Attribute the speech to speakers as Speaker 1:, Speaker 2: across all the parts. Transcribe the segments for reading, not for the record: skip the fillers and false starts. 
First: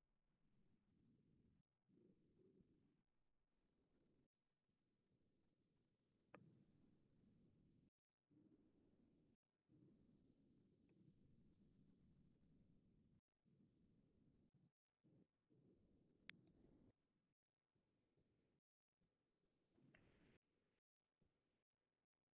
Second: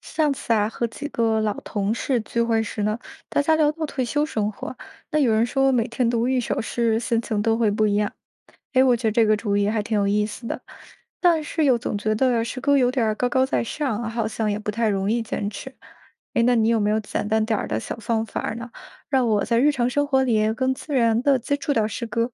Speaker 1: 上次啊，和几个老同事聚会时呢，大家聊到退休生活，那有人说每天读一首诗，心情都会不一样。哎，我觉得这个主意还挺有意思的，但是又总觉得诗歌有点儿高高在上，好像也不太容易坚持。哎，那你有没有简单点儿的小方法儿呢？让我在日常生活里更自然的接触到诗歌？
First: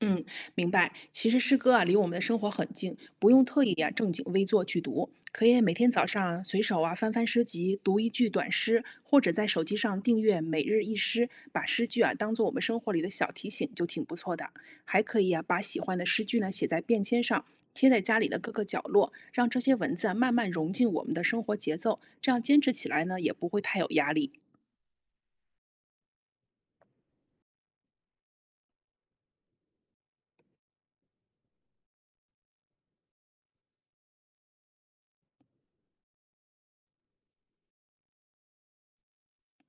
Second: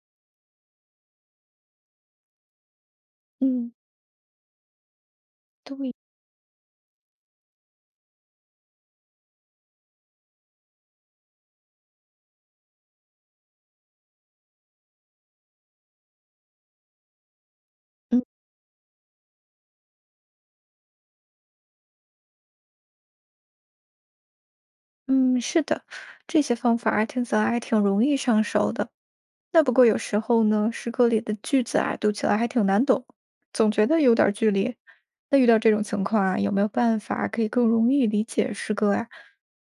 Speaker 2: 嗯，明白。其实诗歌啊，离我们的生活很近，不用特意
Speaker 1: 嗯，
Speaker 2: 啊正经微坐去读，可以每天
Speaker 1: 对，
Speaker 2: 早上啊随手啊翻翻诗集，读一句短诗，或者在手机上订阅每日一诗，把诗句啊当做我们生活里的小提醒，就挺不错的。还可以啊，把喜欢的诗句呢写在便签上，贴在家
Speaker 1: 嗯
Speaker 2: 里的各个角落，让这些文字啊慢慢融进我们的生活节奏，这样坚持起来呢也不会太有压力。
Speaker 1: 嗯，是的，这些方法儿听起来还挺容易上手的。那不过有时候呢，诗歌里的句子啊，读起来还挺难懂，总觉得有点儿距离。那遇到这种情况啊，有没有办法可以更容易理解诗歌啊？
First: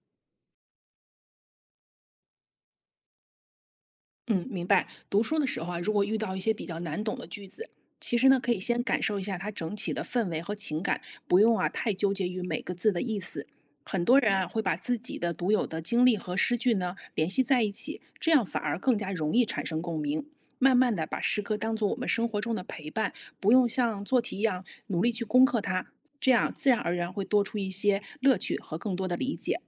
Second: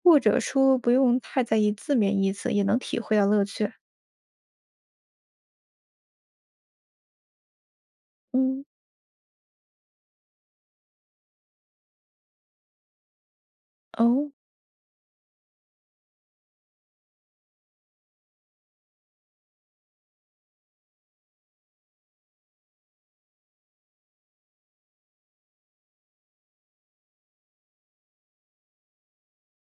Speaker 1: 或者说不用太在意字面意思，也能体会到乐趣？
Speaker 2: 嗯，明白。读书的时候啊，如果遇到一些比较难懂的句子，其实呢，可以
Speaker 1: 嗯，
Speaker 2: 先感受一下它整体的氛围和情感，不用啊太纠结于每个字的意思。很多
Speaker 1: 哦，
Speaker 2: 人啊会把自己的独有的经历和诗句呢联系在一起，这样反而更加容易产生共鸣。慢慢的把诗歌当做我们生活中的陪伴，不用像做题一样努力去攻克它，这样自然而然会多出一些乐趣和更多的理解。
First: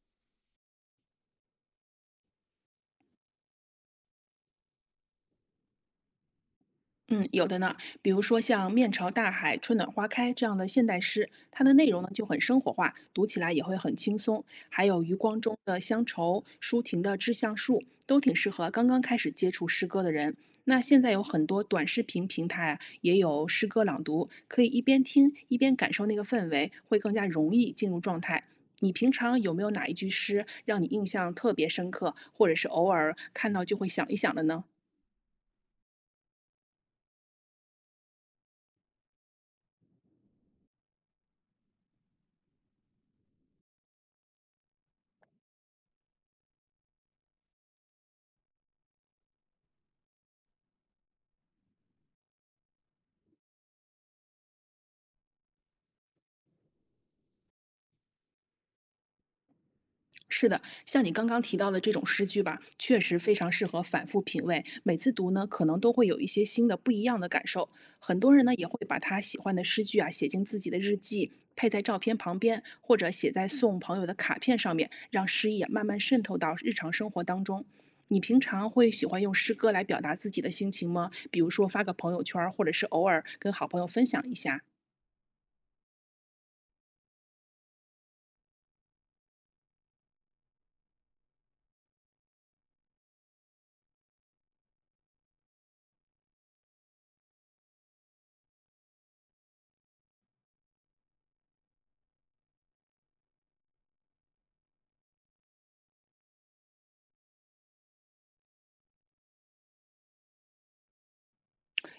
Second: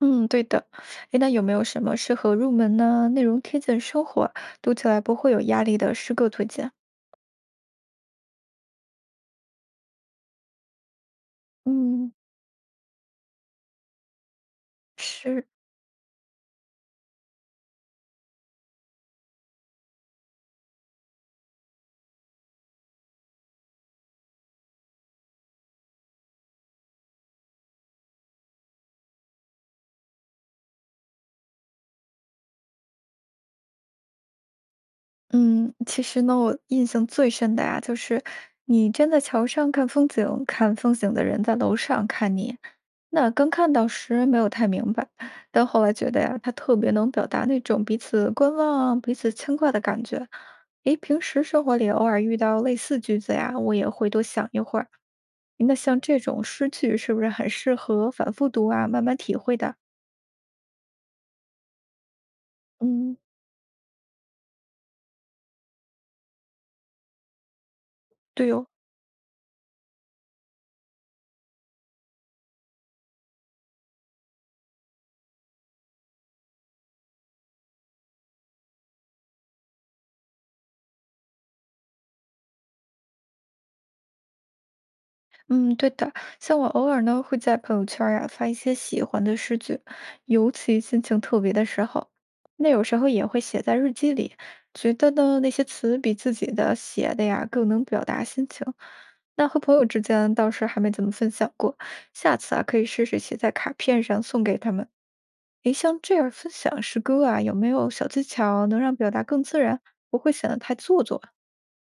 Speaker 1: 嗯，对的。诶，那有没有什么适合入门呢？内容贴近生活，读起来不会有压力的诗歌推荐？
Speaker 2: 嗯，有的呢，比如说像“面朝大海，春暖花开”这样的现代诗，它的内容呢
Speaker 1: 嗯，
Speaker 2: 就很生活化，读起来也会很轻松。还有余光
Speaker 1: 是。
Speaker 2: 中的《乡愁》，舒婷的《致橡树》，都挺适合刚刚开始接触诗歌的人。那现在有很多短视频平台啊也有诗歌朗读，可以一边听一边感受那个氛围，会更加容易进入状态。你平常有没有哪一句诗让你印象特别深刻，或者是偶尔看到就会想一想的呢？
Speaker 1: 嗯，其实呢，我印象最深的呀，就是你站在桥上看风景，看风景的人在楼上看你。那刚看到时没有太明白，但后来觉得呀，它特别能表达那种彼此观望、彼此牵挂的感觉。诶，平时生活里偶尔遇到类似句子呀，我也会多想一会儿。那像这种诗句，是不是很适合反复读啊，慢慢体会的？
Speaker 2: 是的，像你刚刚提到的这种诗句吧，确实
Speaker 1: 嗯，
Speaker 2: 非常适合反复品味。每次读呢，可能都会有一些新的、不一样的感受。很多人
Speaker 1: 对
Speaker 2: 呢，也
Speaker 1: 哦。
Speaker 2: 会把他喜欢的诗句啊写进自己的日记，配在照片旁边，或者写在送朋友的卡片上面，让诗意啊慢慢渗透到日常生活当中。你平常会喜欢用诗歌来表达自己的心情吗？比如说发个朋友圈儿，或者是偶尔跟好朋友分享一下。
Speaker 1: 嗯，对的，像我偶尔呢会在朋友圈儿呀发一些喜欢的诗句，尤其心情特别的时候，那有时候也会写在日记里，觉得呢那些词比自己的写的呀更能表达心情。那和朋友之间倒是还没怎么分享过，下次啊可以试试写在卡片上送给他们。诶，像这样分享诗歌啊，有没有小技巧能让表达更自然，不会显得太做作啊？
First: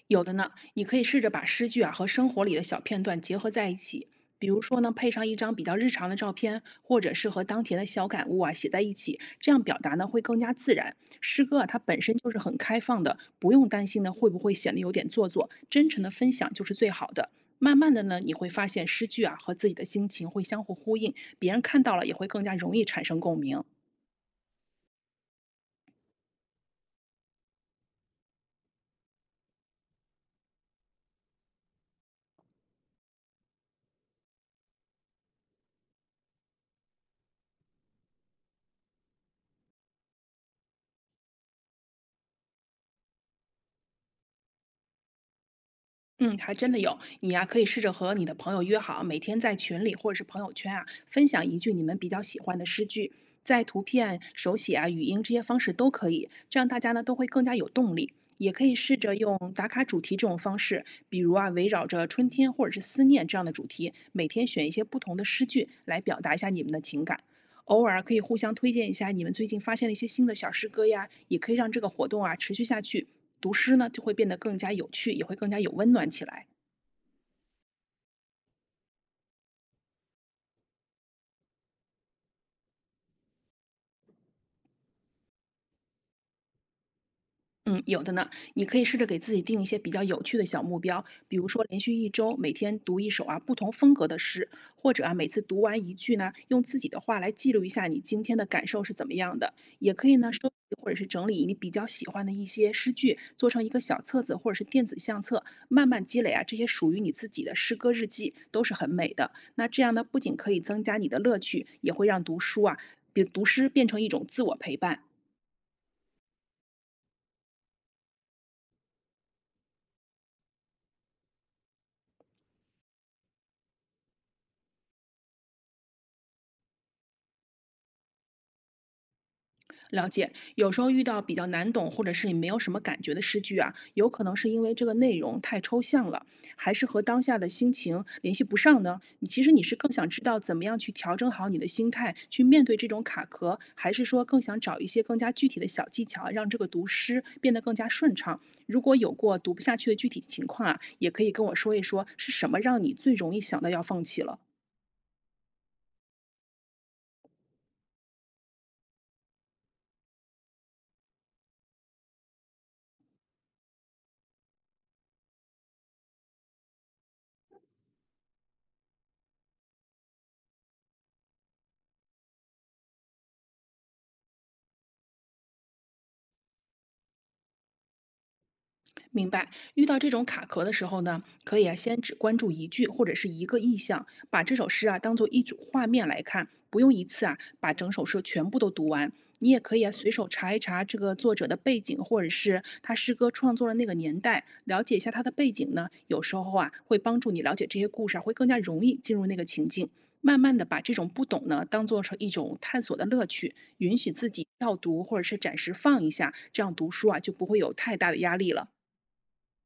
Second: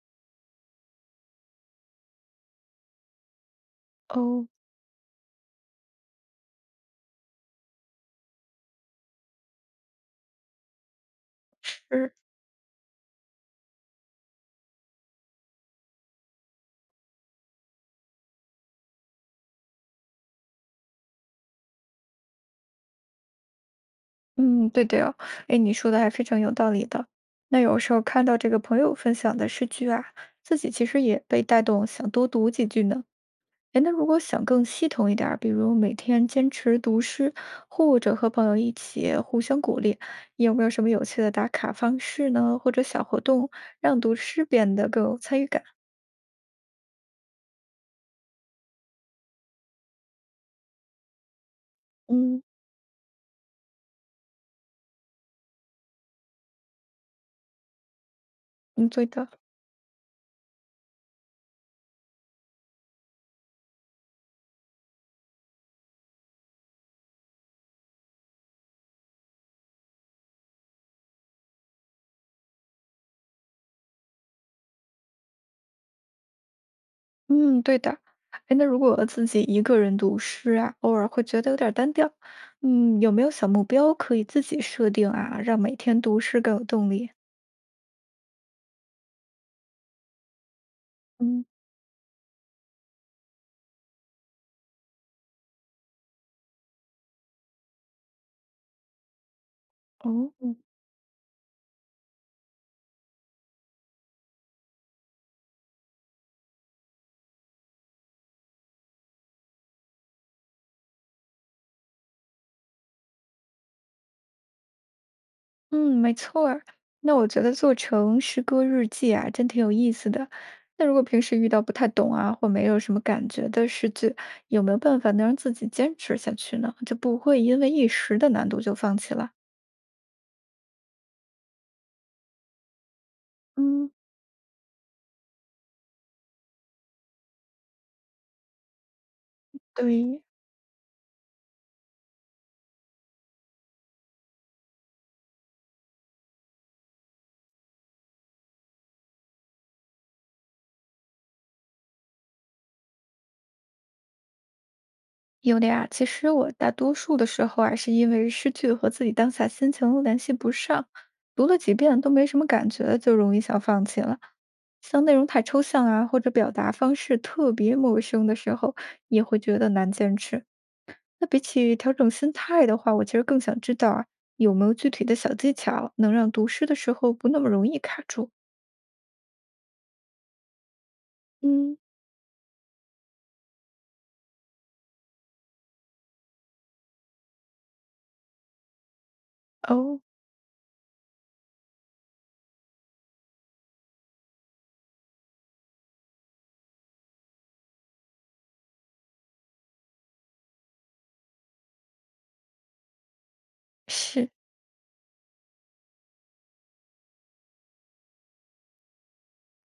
Speaker 2: 有的呢，你可以试着把诗句啊和生活里的小片段结合在一起，比
Speaker 1: 哦，
Speaker 2: 如说呢，配上一张比较日常的照片，或者是和当前的小感悟啊写在一起，这样表达呢会更加自然。诗歌啊，它本
Speaker 1: 是。
Speaker 2: 身就是很开放的，不用担心呢会不会显得有点做作，真诚的分享就是最好的。慢慢的呢，你会发现诗句啊和自己的心情会相互呼应，别人看到了也会更加容易产生共鸣。
Speaker 1: 嗯，对的哦，哎，你说的还非常有道理的。那有时候看到这个朋友分享的诗句啊，自己其实也被带动，想多读几句呢。哎，那如果想更系统一点儿，比如每天坚持读诗，或者和朋友一起互相鼓励，你有没有什么有趣的打卡方式呢？或者小活动，让读诗变得更有参与感？
Speaker 2: 嗯，还真的有。你呀、可以试着和你的朋友约好，每天在群里或者是朋友圈啊，分享一句你们比较喜
Speaker 1: 嗯，
Speaker 2: 欢的诗句，在图片、手写啊、语音这些方式都可以，这样大家呢都会更加有动力。也可以
Speaker 1: 嗯，
Speaker 2: 试
Speaker 1: 对
Speaker 2: 着
Speaker 1: 的。
Speaker 2: 用打卡主题这种方式，比如啊，围绕着春天或者是思念这样的主题，每天选一些不同的诗句来表达一下你们的情感。偶尔可以互相推荐一下你们最近发现了一些新的小诗歌呀，也可以让这个活动啊持续下去。读诗呢就会变得更加有趣，也会更加有温暖起来。
Speaker 1: 嗯，对的。哎，那如果自己一个人读诗啊，偶尔会觉得有点儿单调，嗯，有没有小目标可以自己设定啊，让每天读诗更有动力？
Speaker 2: 嗯，有的呢。你可以试着给自己定一些比较有趣的小目标，比
Speaker 1: 嗯，
Speaker 2: 如说连续一周每天读一首啊不同风格的诗，或者啊每次读完一句呢，用自己的话来记录一下你今天的感受是怎么样的。也可以呢
Speaker 1: 哦，
Speaker 2: 收集或者是整理你比较喜欢的一些诗句，做成一个小册子或者是电子相册，慢慢积累啊这些属于你自己的诗歌日记，都是很美的。那这样呢，不仅可以增加你的乐趣，也会让读书啊，比读诗变成一种自我陪伴。
Speaker 1: 嗯，没错儿。那我觉得做成诗歌日记啊，真挺有意思的。那如果平时遇到不太懂啊，或没有什么感觉的诗句，有没有办法能让自己坚持下去呢？就不会因为一时的难度就放弃了？
Speaker 2: 了解，有时候遇到比较难懂或者是你没有什么感觉的诗句啊，
Speaker 1: 嗯，
Speaker 2: 有可能是因为这个内容太抽象了，还是和当下的心情联系不上呢？你其实你是更想知
Speaker 1: 对，
Speaker 2: 道怎么样去调整好你的心态，去面对这种卡壳，还是说更想找一些更加具体的小技巧啊，让这个读诗变得更加顺畅？如果有过读不下去的具体情况啊，也可以跟我说一说是什么让你最容易想到要放弃了。
Speaker 1: 有的呀，其实我大多数的时候啊，是因为诗句和自己当下心情联系不上，读了几遍都没什么感觉，就容易想放弃了。像内容太抽象啊，或者表达方式特别陌生的时候，也会觉得难坚持。那比起调整心态的话，我其实更想知道啊，有没有具体的小技巧能让读诗的时候不那么容易卡住？
Speaker 2: 明白。遇到这种卡壳的时候呢，可以啊，
Speaker 1: 嗯，
Speaker 2: 先只关注一句或者是一个意象，把这首诗啊当做一组画面来看，不用一次啊把整首诗全部都读完。你也可以啊
Speaker 1: 哦，
Speaker 2: 随手查一查这个作者的背景，或者是他诗歌创作的那个年代，了解一下他的背景呢。有时候啊会帮助你了解这些故事啊，会更加容易进入那个情境。慢慢的把这种不懂呢当做是一种探索的乐趣，允许自
Speaker 1: 是。
Speaker 2: 己要读或者是暂时放一下，这样读书啊就不会有太大的压力了。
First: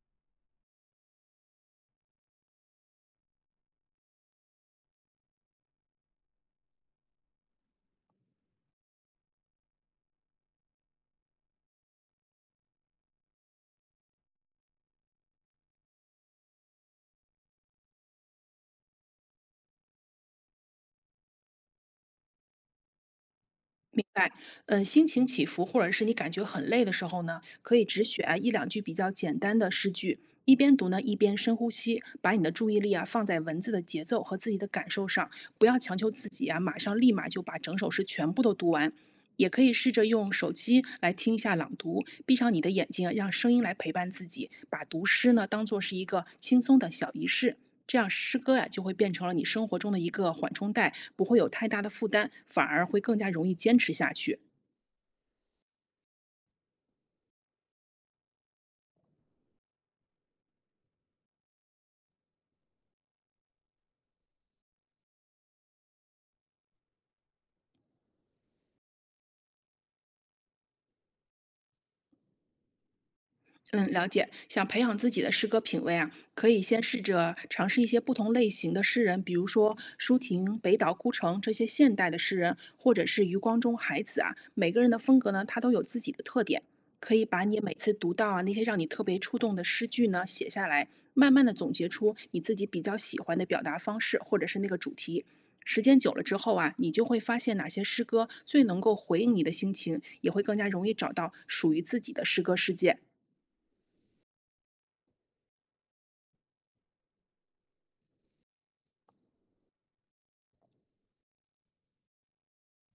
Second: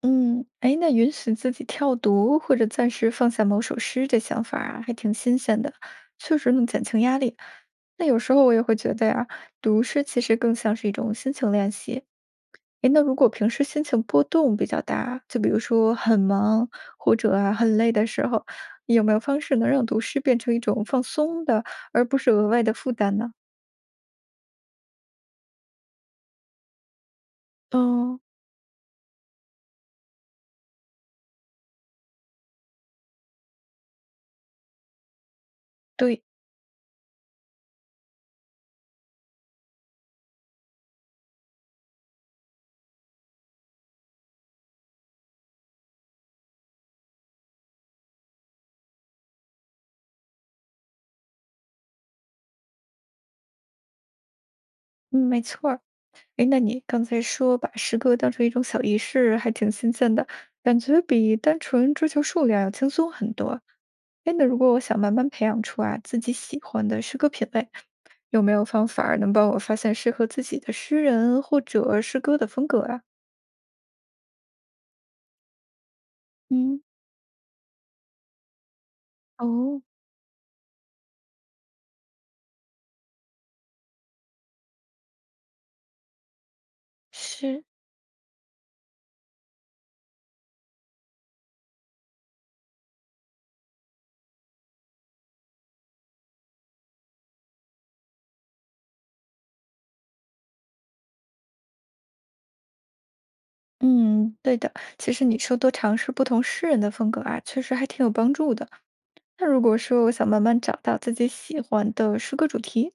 Speaker 1: 嗯，哎，那允许自己跳读或者暂时放下某首诗，这想法儿啊，还挺新鲜的，确实能减轻压力。那有时候我也会觉得呀，读诗其实更像是一种心情练习。哎，那如果平时心情波动比较大，就比如说很忙或者啊很累的时候，有没有方式能让读诗变成一种放松的，而不是额外的负担呢？
Speaker 2: 明白，嗯，心情起伏或者是你感觉很累的时候呢，可以只
Speaker 1: 嗯，
Speaker 2: 选一两句比较简单的诗句，一边读呢，一边深呼吸，把你的注意力啊放在文字的节奏和自己的感受上，不要强求
Speaker 1: 对，
Speaker 2: 自己啊，马上立马就把整首诗全部都读完。也可以试着用手机来听一下朗读，闭上你的眼睛啊让声音来陪伴自己，把读诗呢当做是一个轻松的小仪式。这样诗歌呀就会变成了你生活中的一个缓冲带，不会有太大的负担，反而会更加容易坚持下去。
Speaker 1: 嗯，没错儿。哎，那你刚才说把诗歌当成一种小仪式，还挺新鲜的，感觉比单纯追求数量要轻松很多。哎，那如果我想慢慢培养出啊自己喜欢的诗歌品味，有没有方法儿能帮我发现适合自己的诗人或者诗歌的风格啊？
Speaker 2: 嗯，了解。想培养自己的诗歌品味啊，可以
Speaker 1: 嗯，
Speaker 2: 先试着尝试一些不同类型的诗人，比如说
Speaker 1: 哦，
Speaker 2: 舒婷、北岛、孤城这些现代的诗人，或者是余光中、海子啊。每个人的风格呢，他都有自己的特点。可以把你
Speaker 1: 是，
Speaker 2: 每次读到啊那些让你特别触动的诗句呢写下来，慢慢的总结出你自己比较喜欢的表达方式或者是那个主题。时间久了之后啊，你就会发现哪些诗歌最能够回应你的心情，也会更加容易找到属于自己的诗歌世界。
Speaker 1: 嗯，对的。其实你说多尝试不同诗人的风格啊，确实还挺有帮助的。那如果说我想慢慢找到自己喜欢的诗歌主题，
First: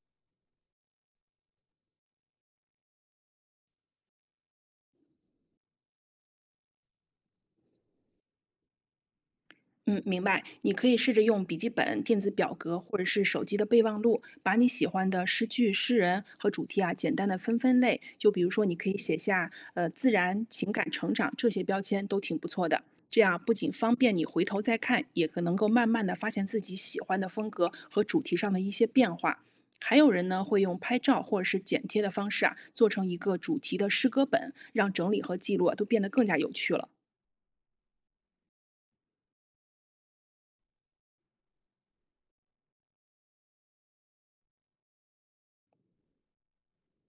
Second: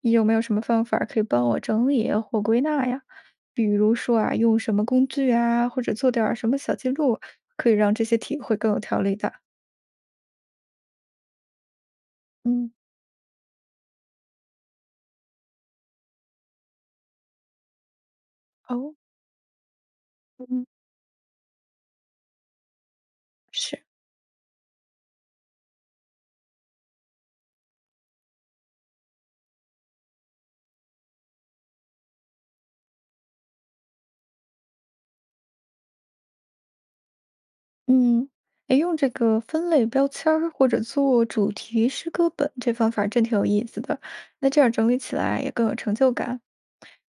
Speaker 1: 你有没有什么方法儿可以帮我整理啊或归纳呀？比如说啊，用什么工具啊，或者做点儿什么小记录，可以让这些体会更有条理的。
Speaker 2: 嗯，明白。你可以试着用笔记本、电子表
Speaker 1: 嗯，
Speaker 2: 格或者是手机的备忘录，把你喜欢的诗句、诗人和主题啊，简单的分分类。就比如说，你可
Speaker 1: 哦，
Speaker 2: 以写下自然、
Speaker 1: 嗯，
Speaker 2: 情感、成长这些标签，都挺不错的。这样不仅
Speaker 1: 是。
Speaker 2: 方便你回头再看，也可能够慢慢的发现自己喜欢的风格和主题上的一些变化。还有人呢，会用拍照或者是剪贴的方式啊，做成一个主题的诗歌本，让整理和记录啊都变得更加有趣了。
Speaker 1: 嗯，诶，用这个分类标签儿或者做主题诗歌本，这方法真挺有意思的。那这样整理起来也更有成就感。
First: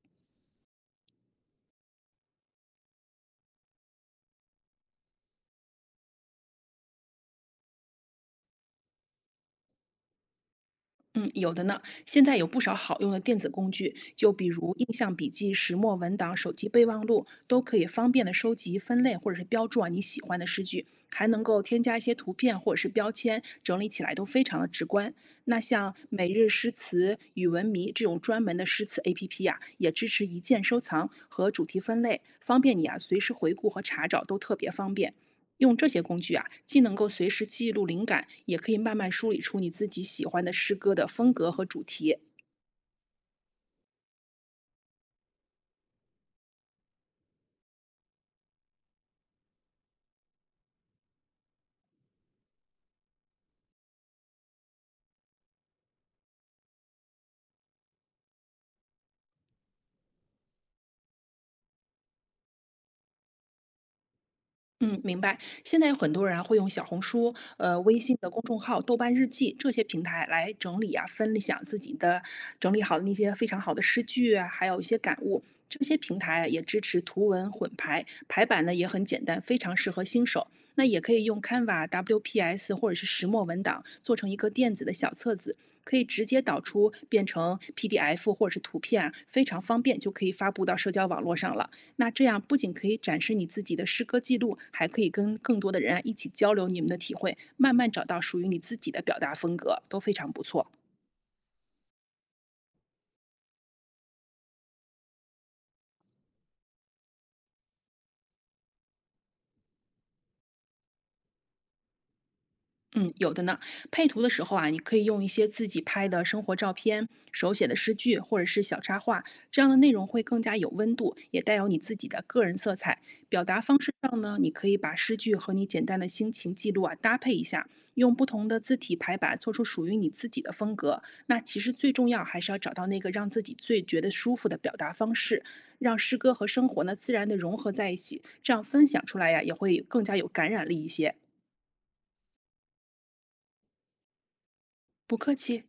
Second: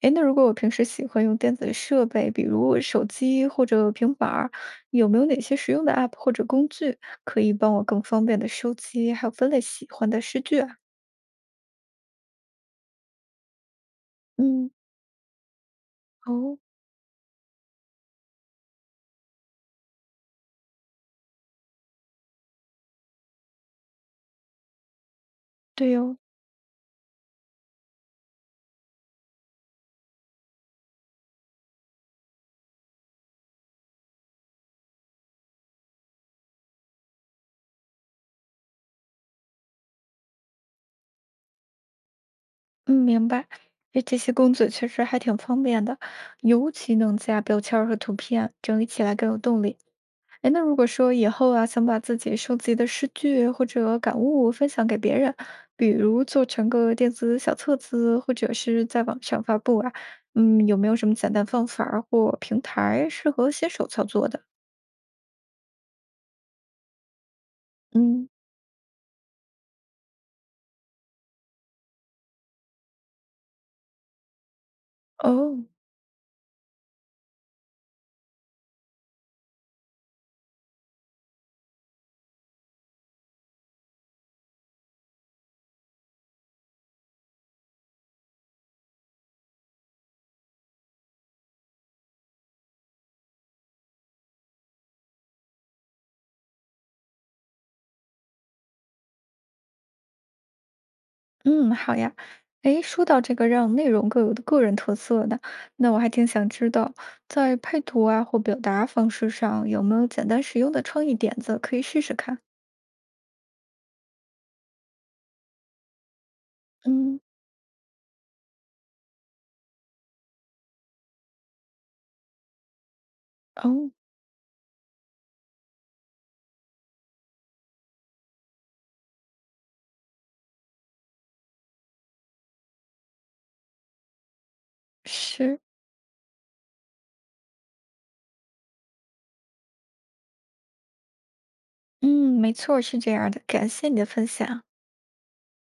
Speaker 1: 诶，那如果我平时喜欢用电子设备，比如手机或者平板儿，有没有哪些实用的 App 或者工具可以帮我更方便的收集还有分类喜欢的诗句啊？
Speaker 2: 嗯，有的呢。现在有不少好用的电子工具，就比
Speaker 1: 嗯，
Speaker 2: 如印象笔记、石墨文档、手
Speaker 1: 哦，
Speaker 2: 机备忘录，都可以方便的收集、分类或者是标注啊你喜欢的诗句，还能够添加一些图片或者是标签，整理起来都非常的直观。那像
Speaker 1: 对哦，
Speaker 2: 每日诗词、语文迷这种专门的诗词 APP 呀、也支持一键收藏和主题分类，方便你啊随时回顾和查找，都特别方便。用这些工具啊，既能够随时记录灵感，也可以慢慢梳理出你自己喜欢的诗歌的风格和主题。
Speaker 1: 嗯，明白。诶，这些工具确实还挺方便的，尤其能加标签儿和图片，整理起来更有动力。哎，那如果说以后啊，想把自己收集的诗句或者感悟分享给别人，比如做成个电子小册子，或者是在网上发布啊，嗯，有没有什么简单方法儿或平台适合新手操作的？
Speaker 2: 嗯，明白。现在有很多人啊会用小红书、微信
Speaker 1: 嗯，
Speaker 2: 的公众号、豆瓣日记这些平台来整理啊、分享自己的整理好的那些非常好的诗句啊，还有一些感悟。
Speaker 1: 哦，
Speaker 2: 这些平台啊也支持图文混排，排版呢也很简单，非常适合新手。那也可以用 Canva、WPS 或者是石墨文档做成一个电子的小册子，可以直接导出变成 PDF 或者是图片啊非常方便，就可以发布到社交网络上了。那这样不仅可以展示你自己的诗歌记录，还可以跟更多的人啊一起交流你们的体会，慢慢找到属于你自己的表达风格，都非常不错。
Speaker 1: 嗯，好呀。哎，说到这个让内容各有的个人特色的，那我还挺想知道，在配图啊或表达方式上有没有简单实用的创意点子可以试试看？
Speaker 2: 嗯，有的呢。配图的时候啊，你可以用一些自己拍的生活照片、
Speaker 1: 嗯，
Speaker 2: 手写的诗句或者是小插画，这样的内容会更加有温度，也带有你自己的个人色彩。表达方
Speaker 1: 哦，
Speaker 2: 式上呢，你可以把诗句和你简单的心情记录啊搭配一下，用不同的字体排版做出属于你自己的风格。那其实最重要还是要找到那个让自己最觉得舒服的表达方式，
Speaker 1: 是。
Speaker 2: 让诗歌和生活呢自然的融合在一起，这样分享出来呀、也会更加有感染力一些。
Speaker 1: 嗯，没错儿是这样儿的。感谢你的分享。
Speaker 2: 不客气。